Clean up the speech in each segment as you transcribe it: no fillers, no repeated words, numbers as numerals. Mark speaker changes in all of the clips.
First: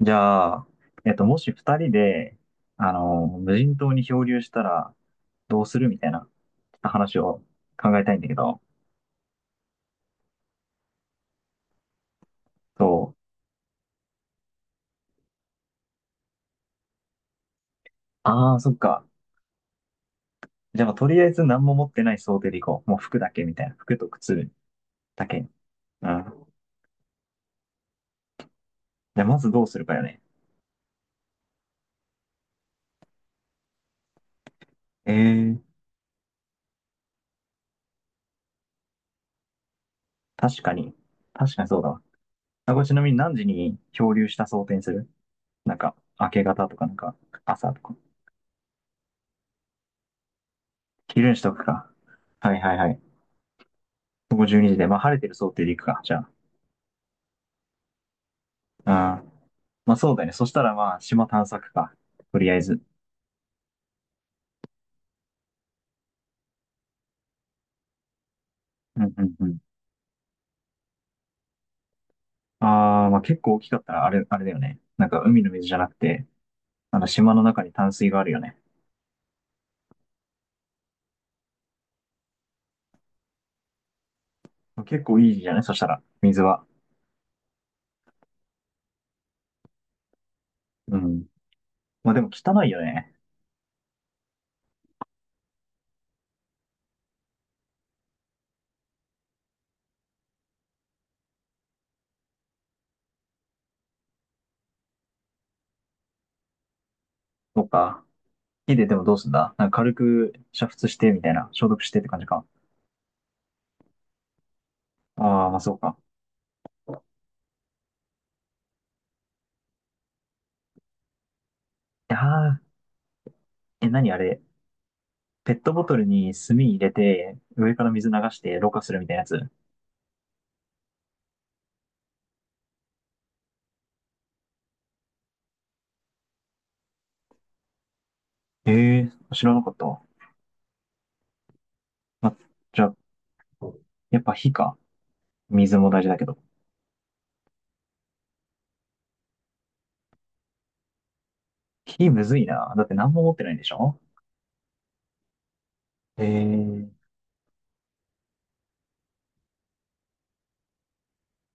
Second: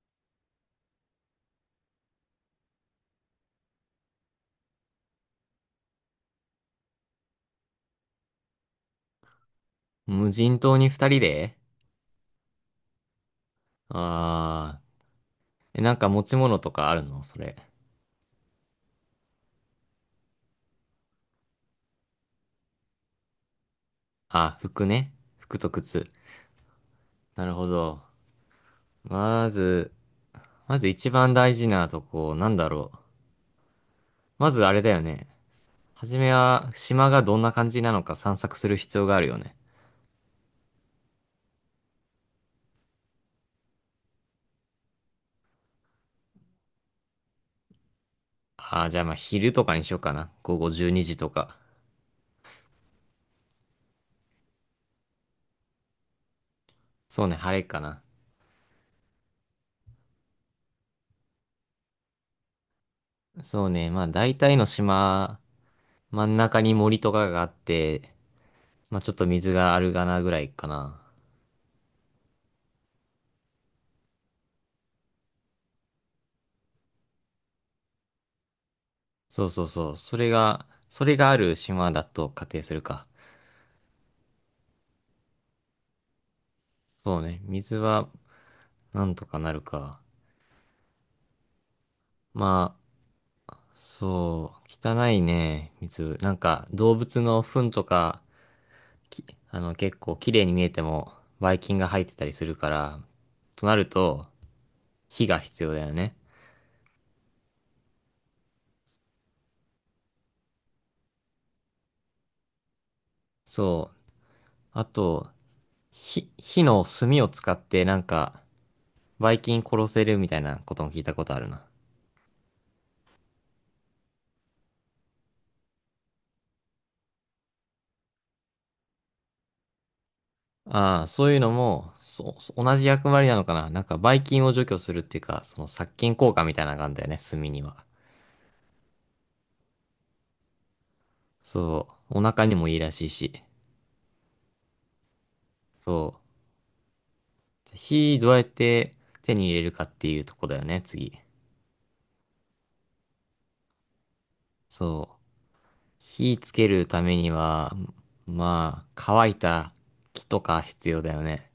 Speaker 1: じゃあ、もし二人で、無人島に漂流したら、どうするみたいな、ちょっと話を考えたいんだけど、
Speaker 2: 無人島に二人で
Speaker 1: そう。
Speaker 2: あえ、なんか持ち物とかあるのそれ？
Speaker 1: ああ、そっか。じゃあ、まあとりあえず何も持ってない想定でいこう。もう服だけみたいな。服と靴
Speaker 2: あ、服ね。
Speaker 1: だけ。
Speaker 2: 服と靴。
Speaker 1: うん。じ
Speaker 2: なるほど。
Speaker 1: ゃあ、ま
Speaker 2: ま
Speaker 1: ずどうする
Speaker 2: ず、
Speaker 1: かよね。
Speaker 2: まず一番大事なとこ、なんだろう。まずあれだよ
Speaker 1: ええ
Speaker 2: ね。
Speaker 1: ー、
Speaker 2: はじめは、島がどんな感じなのか散策する必要があるよね。
Speaker 1: 確かに。確かにそうだわ。あ、これちなみに何時に漂流した想定にする？なんか、明け方とか、なんか、朝とか。
Speaker 2: ああ、じゃあまあ昼とかにしようかな。午後12時と
Speaker 1: 昼にしと
Speaker 2: か。
Speaker 1: くか。はいはいはい。午後12時で、まあ、晴れてる想定でいくか。じゃ
Speaker 2: そうね、晴れかな。
Speaker 1: あ。まあそうだね。そしたらまあ島探索か。とりあえず。
Speaker 2: そうね、まあ大体の島、真ん中に森とかがあって、ま
Speaker 1: う
Speaker 2: あちょ
Speaker 1: ん
Speaker 2: っ
Speaker 1: う
Speaker 2: と
Speaker 1: んう
Speaker 2: 水
Speaker 1: ん。
Speaker 2: があるかなぐらいかな。
Speaker 1: ああ、まあ結構大きかったらあれだよね。なんか海の水じゃなくて、あの島の中に淡水があるよね。
Speaker 2: そうそうそう。それがある島だと仮定するか。
Speaker 1: 結構いいじゃない、そしたら。水は、
Speaker 2: そうね。水はなんとかなるか。
Speaker 1: うん。まあでも汚い
Speaker 2: ま
Speaker 1: よね。
Speaker 2: あ、そう。汚いね、水。なんか、動物の糞とか、き、あの、結構綺麗に見えても、ばい菌が入ってたりするから、となると、火が必要だよね。
Speaker 1: そっか。火ででもどうすんだ、なんか軽く煮沸してみたいな。消毒してって感じか。
Speaker 2: そう。あと、
Speaker 1: ああ、まあそうか。
Speaker 2: 火の炭を使って、なんか、ばい菌殺せるみたいなことも聞いたことあるな。
Speaker 1: いやー、え、何あれ。ペットボトルに炭入れて、上から水流してろ過するみたいなやつ。
Speaker 2: ああ、そういうのも、そう、同じ役割なのかな。なんか、ばい菌を除去するっていうか、その殺菌効果みたいなのがあるんだよね、炭には。
Speaker 1: ええー、知らなかった。
Speaker 2: そう、お
Speaker 1: ま
Speaker 2: 腹にもいい
Speaker 1: じゃ
Speaker 2: ら
Speaker 1: あ、
Speaker 2: しいし。
Speaker 1: やっぱ火か。水も
Speaker 2: そ
Speaker 1: 大事だけど。
Speaker 2: う。火どうやって手に入れるかっていうとこだよね、次。
Speaker 1: 火むずいな。だって何も持ってないんでしょ？
Speaker 2: そう。
Speaker 1: ええ
Speaker 2: 火つけるた
Speaker 1: ー、
Speaker 2: めには、まあ、乾いた木とか必要だよね。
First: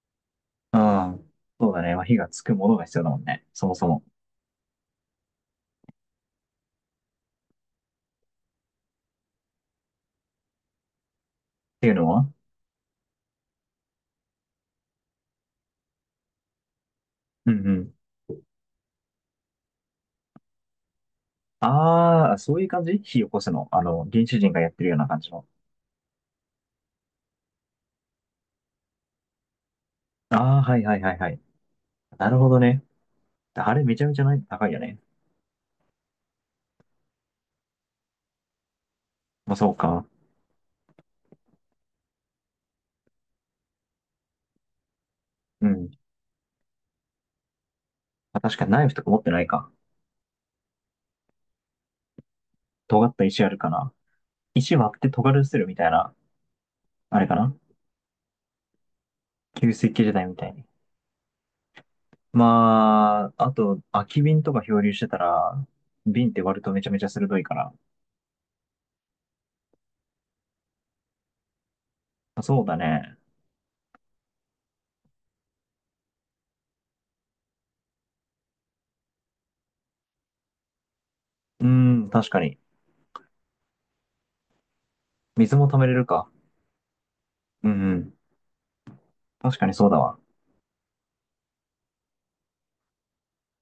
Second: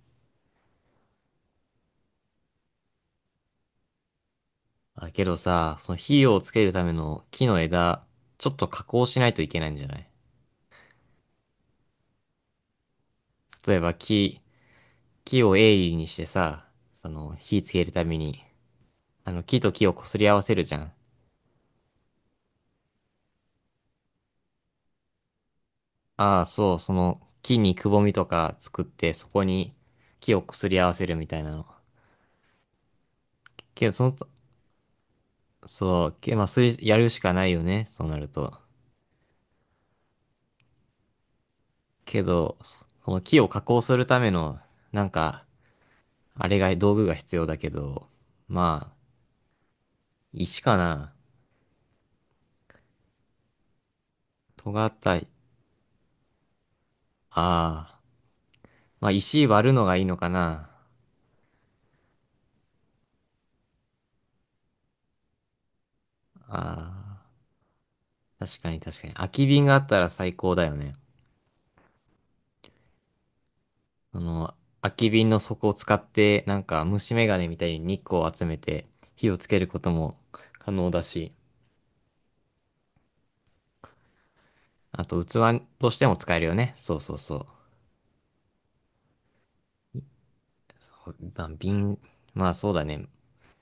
Speaker 1: うん。そうだね。まあ、火がつくものが必要だもんね。そもそも。っ
Speaker 2: だけどさ、その火をつけるための木の枝、ちょっと加工しないといけないんじゃない？
Speaker 1: ていうのは、
Speaker 2: 例えば木を鋭利にしてさ、その
Speaker 1: う
Speaker 2: 火
Speaker 1: ん
Speaker 2: つ
Speaker 1: う
Speaker 2: ける
Speaker 1: ん。
Speaker 2: ために、あの木と木を擦り合わせるじゃん。
Speaker 1: ああ、そういう感じ火起こすの。原始人がやってるような感じの。
Speaker 2: ああ、そう、その木にくぼみとか作ってそこに木を
Speaker 1: ああ、
Speaker 2: 擦
Speaker 1: は
Speaker 2: り
Speaker 1: い
Speaker 2: 合わ
Speaker 1: はい
Speaker 2: せ
Speaker 1: は
Speaker 2: る
Speaker 1: い
Speaker 2: み
Speaker 1: は
Speaker 2: た
Speaker 1: い。
Speaker 2: いなの。
Speaker 1: なるほどね。あれ
Speaker 2: けど、
Speaker 1: め
Speaker 2: そ
Speaker 1: ちゃめ
Speaker 2: の、
Speaker 1: ちゃない高いよね。
Speaker 2: そう、まあ、それやるしかないよね、そうなると。
Speaker 1: まあ、そうか。
Speaker 2: けど、その木を加工するための、なんか、
Speaker 1: うん。
Speaker 2: あれが、道具が必要だけど、
Speaker 1: まあ、確かにナイ
Speaker 2: ま
Speaker 1: フ
Speaker 2: あ、
Speaker 1: とか持ってないか。
Speaker 2: 石かな。
Speaker 1: 尖った石あるかな。石
Speaker 2: 尖
Speaker 1: 割
Speaker 2: っ
Speaker 1: って
Speaker 2: た、あ
Speaker 1: 尖るするみたいな。あれかな、
Speaker 2: あ、まあ石割
Speaker 1: 旧
Speaker 2: るの
Speaker 1: 石
Speaker 2: がい
Speaker 1: 器
Speaker 2: い
Speaker 1: 時
Speaker 2: の
Speaker 1: 代
Speaker 2: か
Speaker 1: みたいに。
Speaker 2: な。
Speaker 1: まあ、あと、空き瓶とか漂流してたら、瓶って割
Speaker 2: あ
Speaker 1: るとめちゃめちゃ
Speaker 2: あ。
Speaker 1: 鋭いから。
Speaker 2: 確かに確かに。空き瓶があったら最高だよね。
Speaker 1: まあそうだね。
Speaker 2: その、空き瓶の底を使って、なんか虫眼鏡みたいに日光を集めて火をつけることも可能だし、
Speaker 1: うん、確かに。
Speaker 2: あと
Speaker 1: 水
Speaker 2: 器
Speaker 1: も溜め
Speaker 2: と
Speaker 1: れ
Speaker 2: して
Speaker 1: る
Speaker 2: も
Speaker 1: か。
Speaker 2: 使えるよね。そうそうそう。
Speaker 1: うんうん。確かにそうだわ。
Speaker 2: そうまあ、まあそうだね。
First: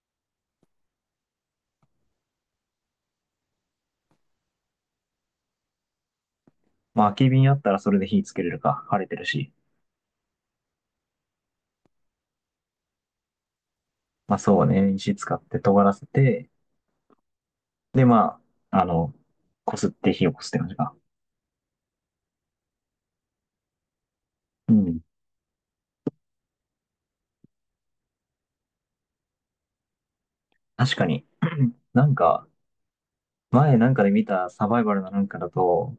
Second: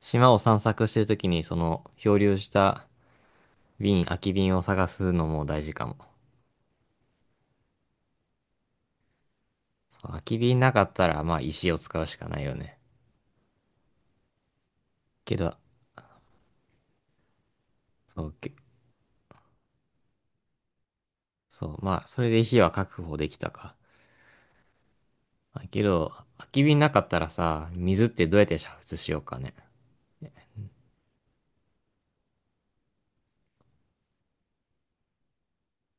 Speaker 2: 島を散策してるときにその漂流した瓶、空き瓶を探すのも大事かも。
Speaker 1: まあ、空き瓶あったらそれで火つけれるか。晴れてるし。
Speaker 2: そう空き瓶なかったらまあ石を使うしかないよね。
Speaker 1: まあそうね。石使
Speaker 2: け
Speaker 1: っ
Speaker 2: ど、
Speaker 1: て尖らせて、で、
Speaker 2: そう、
Speaker 1: ま
Speaker 2: け
Speaker 1: あ、こすって火を擦こすって感じか。
Speaker 2: そう、まあそれで火は確保できたか。
Speaker 1: うん。
Speaker 2: まあけど、空き瓶なかったらさ、水ってどうやって煮沸しようかね。
Speaker 1: 確かに。なんか、前なんかで見たサバイバルのなんかだと、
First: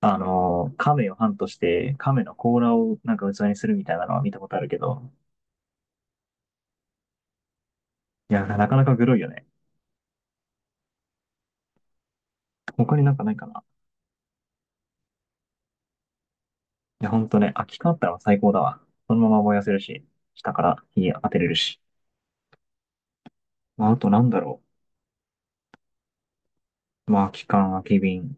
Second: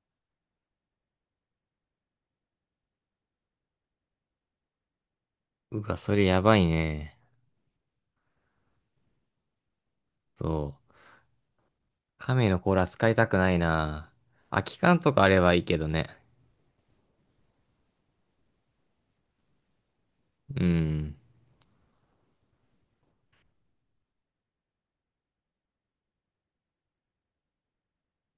Speaker 1: 亀をハントして、亀の甲羅をなんか器にするみたいなのは見たことあるけど、
Speaker 2: うわ、それやばいね。
Speaker 1: いや、なかなかグロいよね。
Speaker 2: そう。亀の甲羅
Speaker 1: 他に
Speaker 2: 使
Speaker 1: な
Speaker 2: い
Speaker 1: んか
Speaker 2: た
Speaker 1: ない
Speaker 2: く
Speaker 1: か
Speaker 2: ない
Speaker 1: な。
Speaker 2: な。空き缶とかあればいいけどね。
Speaker 1: いや、ほんとね、空き缶あったら最高だわ。そのまま燃やせるし、下か
Speaker 2: う
Speaker 1: ら火
Speaker 2: ん。
Speaker 1: 当てれるし。まあ、あとなんだろう。まあ、空き缶、空き瓶。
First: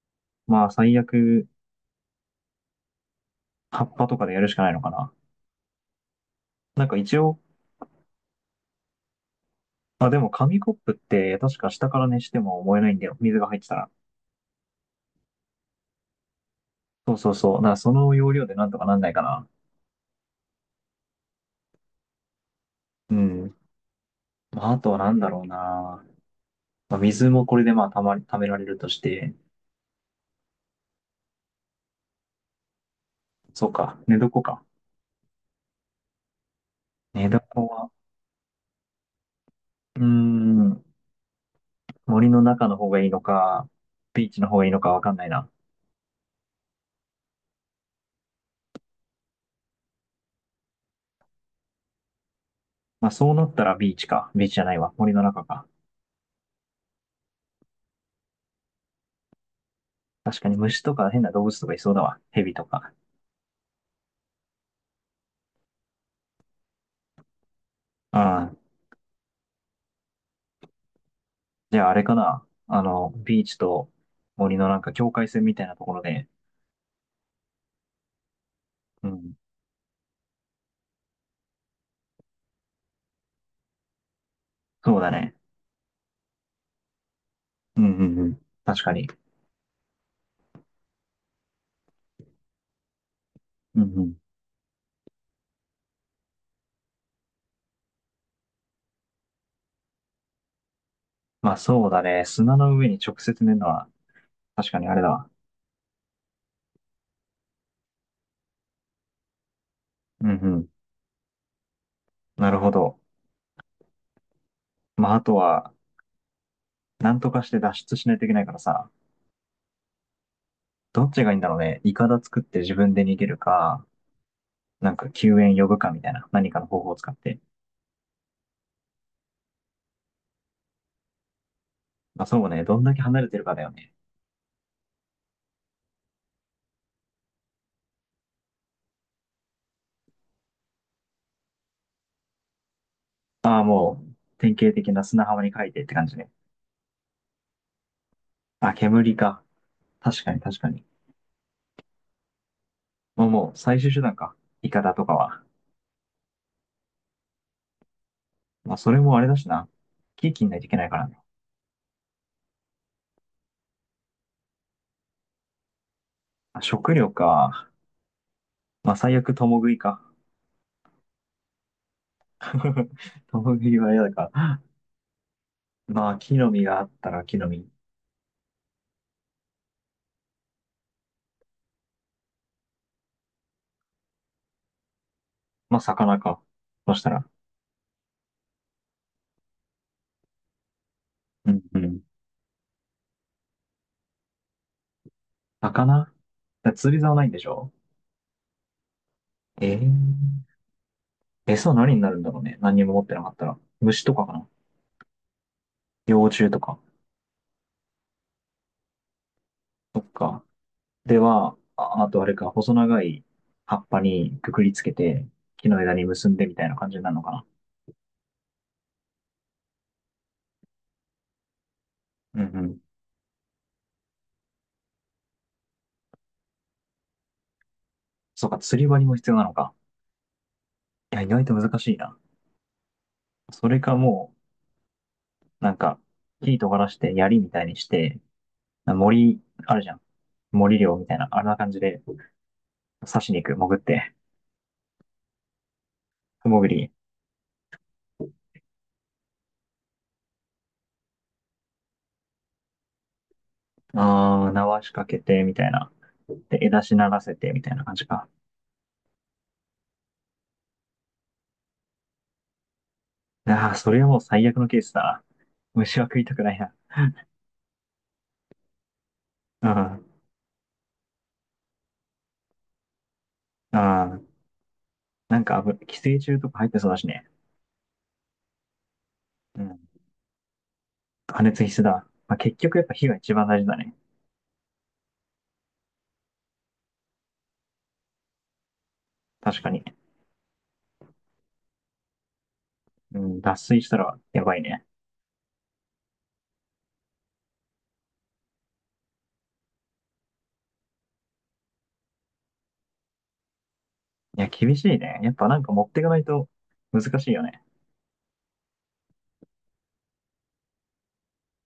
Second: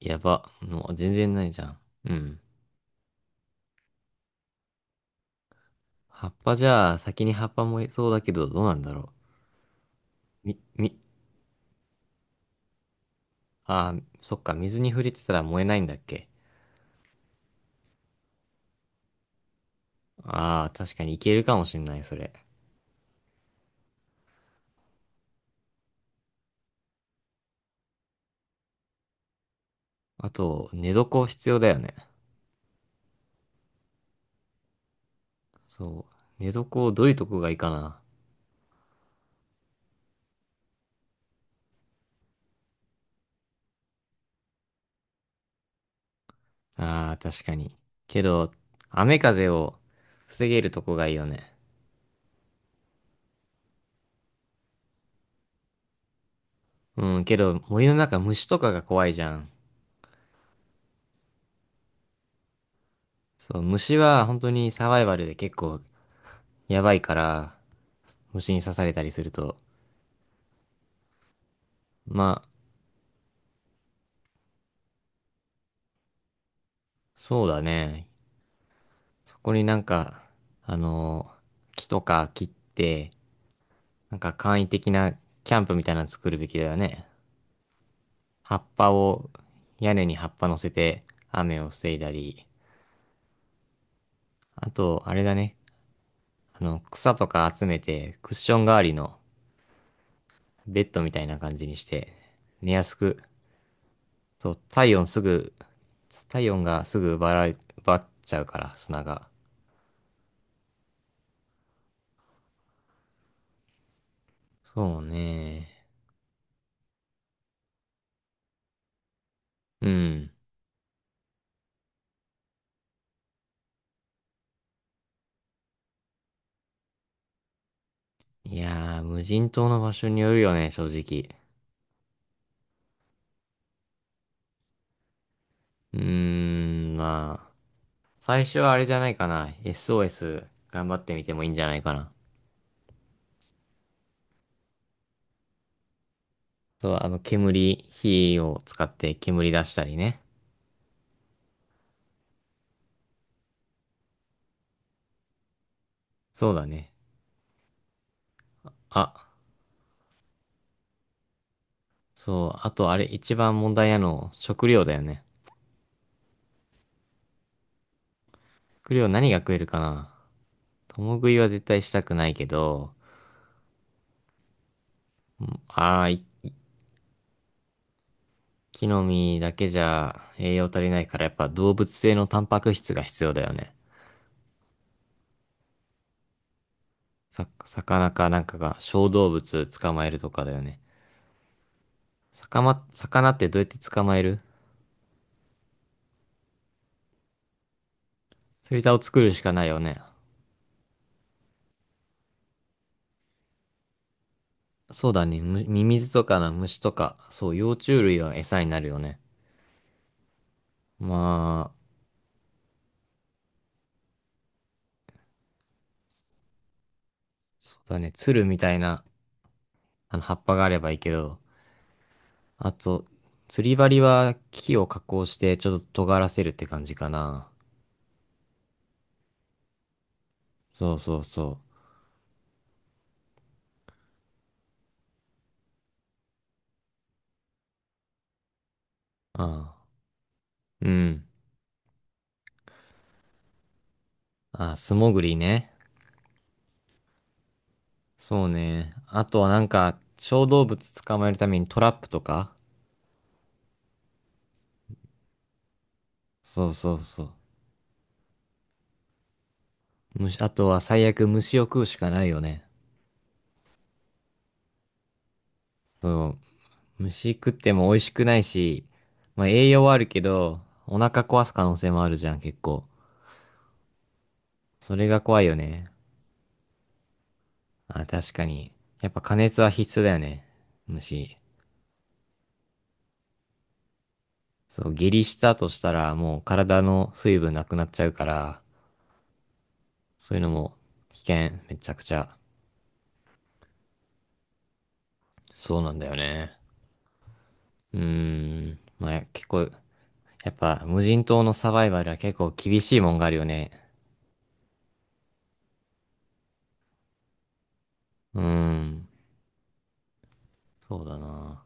Speaker 2: やば。
Speaker 1: まあ、
Speaker 2: もう
Speaker 1: 最
Speaker 2: 全然な
Speaker 1: 悪、
Speaker 2: いじゃん。うん。
Speaker 1: 葉っぱとかでやるしかないのかな。
Speaker 2: 葉っぱじ
Speaker 1: なん
Speaker 2: ゃ
Speaker 1: か
Speaker 2: あ、
Speaker 1: 一
Speaker 2: 先に
Speaker 1: 応、
Speaker 2: 葉っぱ燃えそうだけど、どうなんだろ
Speaker 1: あ、で
Speaker 2: う。
Speaker 1: も
Speaker 2: み、
Speaker 1: 紙コップっ
Speaker 2: み、
Speaker 1: て確か下から熱しても燃えないんだよ。水が入ってたら。
Speaker 2: あー、そっか、水に触れてたら燃えないんだっけ。
Speaker 1: そうそうそう。だからその要領でなんとかなんないかな。
Speaker 2: ああ、確かにいけるかもしんない、それ。
Speaker 1: うん。まあ、あとはなんだろうな。まあ、水もこれでまあ、たまり、貯められるとして。
Speaker 2: あと、寝床必要だよね。
Speaker 1: そうか。寝床か。
Speaker 2: そう。寝床どういう
Speaker 1: 寝
Speaker 2: とこ
Speaker 1: 床
Speaker 2: がいいか
Speaker 1: は、
Speaker 2: な。
Speaker 1: うーん、森の中の方がいいのか、ビーチの方がいいのかわかんないな。
Speaker 2: ああ、確かに。けど、雨風を防げるとこがいいよね。
Speaker 1: まあそうなったらビーチか。ビーチじゃないわ。森の中か。
Speaker 2: うん、けど森の中虫とかが怖いじゃん。
Speaker 1: 確かに虫とか変な動物とかいそうだわ。蛇とか。
Speaker 2: そう、虫は本当にサバイバルで結構やばいから、
Speaker 1: う
Speaker 2: 虫
Speaker 1: ん。
Speaker 2: に刺されたりすると。
Speaker 1: じゃああれか
Speaker 2: まあ、
Speaker 1: な。ビーチと森のなんか境界線みたいなところで。
Speaker 2: そうだね。
Speaker 1: うん。
Speaker 2: そこになんか、あの木とか切って、なんか簡易的
Speaker 1: そうだ
Speaker 2: な
Speaker 1: ね。
Speaker 2: キャンプみたいなの作るべきだよね。
Speaker 1: うんうんうん。
Speaker 2: 葉っ
Speaker 1: 確
Speaker 2: ぱ
Speaker 1: かに。
Speaker 2: を、屋根に葉っぱ乗せて雨を防いだり。
Speaker 1: うんうん。
Speaker 2: あと、あれだね。あの、草とか集めて、クッション代わりのベッドみたいな
Speaker 1: ま
Speaker 2: 感
Speaker 1: あ
Speaker 2: じにし
Speaker 1: そうだ
Speaker 2: て、
Speaker 1: ね。砂
Speaker 2: 寝
Speaker 1: の
Speaker 2: や
Speaker 1: 上
Speaker 2: す
Speaker 1: に直
Speaker 2: く、
Speaker 1: 接寝るのは
Speaker 2: そう、
Speaker 1: 確かにあれだわ。
Speaker 2: 体温がすぐ奪われ、奪っちゃうから、砂が。
Speaker 1: うんうん。なるほど。
Speaker 2: そう
Speaker 1: まああと
Speaker 2: ね。
Speaker 1: は、なんとかして脱出しないといけないからさ。
Speaker 2: うん。
Speaker 1: どっちがいいんだろうね。イカダ作って自分で逃げるか、なんか救援呼ぶかみたいな、何かの方法を使って。
Speaker 2: いやー、無人島の場所によるよね、正直。
Speaker 1: まあそうね、どんだけ離れてるかだよね。
Speaker 2: うーん、まあ、最初はあれじゃないかな。SOS 頑張ってみてもいいんじゃないかな。
Speaker 1: ああ、もう、典型的な砂浜に書いてって感じね。
Speaker 2: そう、あの、煙、火を
Speaker 1: あ、
Speaker 2: 使って
Speaker 1: 煙か。
Speaker 2: 煙出したりね。
Speaker 1: 確かに確かに。もう、最終手段か。イカダとかは。
Speaker 2: そうだね。
Speaker 1: まあそれもあれ
Speaker 2: あ、
Speaker 1: だしな。木切んないといけないからね。
Speaker 2: そう、あとあれ一番問題なの、食料だよね。
Speaker 1: まあ、食料か。ま
Speaker 2: 食
Speaker 1: あ
Speaker 2: 料
Speaker 1: 最
Speaker 2: 何
Speaker 1: 悪、
Speaker 2: が食
Speaker 1: 共
Speaker 2: える
Speaker 1: 食い
Speaker 2: か
Speaker 1: か。
Speaker 2: な。共食いは絶対したくないけど、
Speaker 1: 共食いは嫌だから。
Speaker 2: ああ、
Speaker 1: まあ
Speaker 2: 一
Speaker 1: 木の実があったら木の実。
Speaker 2: 気飲みだけじゃ栄養足りないからやっぱ動物性のタンパク質が必要だよね。
Speaker 1: まあ魚か。そしたら。
Speaker 2: 魚かなんかが小動物捕まえるとかだよね。
Speaker 1: うんうん。
Speaker 2: 魚ってどうやって捕まえる？
Speaker 1: 魚、釣り竿ないんでしょ？
Speaker 2: 釣り竿を作るしかな
Speaker 1: え
Speaker 2: いよね。
Speaker 1: ー、餌は何になるんだろうね。何にも持ってなかったら。虫とかかな。
Speaker 2: そうだね。ミミズと
Speaker 1: 幼
Speaker 2: か
Speaker 1: 虫
Speaker 2: の
Speaker 1: と
Speaker 2: 虫
Speaker 1: か。
Speaker 2: とか、そう、幼虫類は餌になるよね。
Speaker 1: そっか。では、
Speaker 2: まあ、
Speaker 1: あ、あとあれか、細長い葉っぱにくくりつけて、木の枝に結んでみたいな感じになるのかな。
Speaker 2: そうだね。鶴みたいなあの、葉っぱがあればいいけど、
Speaker 1: うんう
Speaker 2: あ
Speaker 1: ん。
Speaker 2: と、釣り針は木を加工してちょっと尖らせるって感じかな。
Speaker 1: そうか、釣り針も必要なのか。
Speaker 2: そう
Speaker 1: い
Speaker 2: そ
Speaker 1: や、
Speaker 2: う
Speaker 1: 意外
Speaker 2: そ
Speaker 1: と
Speaker 2: う。
Speaker 1: 難しいな。それかもう、なんか、木尖らして、槍みたいにして、森、
Speaker 2: あ
Speaker 1: あ
Speaker 2: あ、
Speaker 1: るじゃん。森
Speaker 2: う
Speaker 1: 漁みたい
Speaker 2: ん。
Speaker 1: な、あんな感じで、刺しに行く、潜って、
Speaker 2: ああ、素潜りね。
Speaker 1: 潜り、
Speaker 2: そうね。あとはなんか、小動物捕まえるためにトラップとか。
Speaker 1: ああ、縄仕掛けて、みたいな。で、
Speaker 2: そう
Speaker 1: 枝
Speaker 2: そ
Speaker 1: し
Speaker 2: う
Speaker 1: なら
Speaker 2: そう。
Speaker 1: せて、みたいな感じか。
Speaker 2: あとは最悪虫を食うしかないよね。
Speaker 1: ああ、それはもう最悪のケースだな。虫は食いた
Speaker 2: そ
Speaker 1: くないな。
Speaker 2: う。虫食っても美味しくないし、まあ
Speaker 1: う
Speaker 2: 栄養はあ
Speaker 1: ん。
Speaker 2: るけど、お腹壊す可能性もあるじゃん、結構。
Speaker 1: ああ、
Speaker 2: それが怖
Speaker 1: なん
Speaker 2: いよ
Speaker 1: か危ない、
Speaker 2: ね。
Speaker 1: 寄生虫とか入ってそうだしね。
Speaker 2: あ、確かに。やっぱ加熱
Speaker 1: う
Speaker 2: は
Speaker 1: ん。
Speaker 2: 必須だよね。虫。
Speaker 1: 加熱必須だ。まあ、結局やっぱ火が一番大事だね。
Speaker 2: そう、下痢したとしたらもう体の水分なくなっちゃうから、
Speaker 1: 確かに。
Speaker 2: そういうのも危険、めちゃくちゃ。
Speaker 1: うん、脱水したらやばいね。
Speaker 2: そうなんだよね。うーん。まあ、結構、やっぱ無人島のサバイバルは結構厳しいもんがあるよね。
Speaker 1: いや、厳しいね。やっぱなんか持っていかないと難しいよね。
Speaker 2: うーん。そうだな。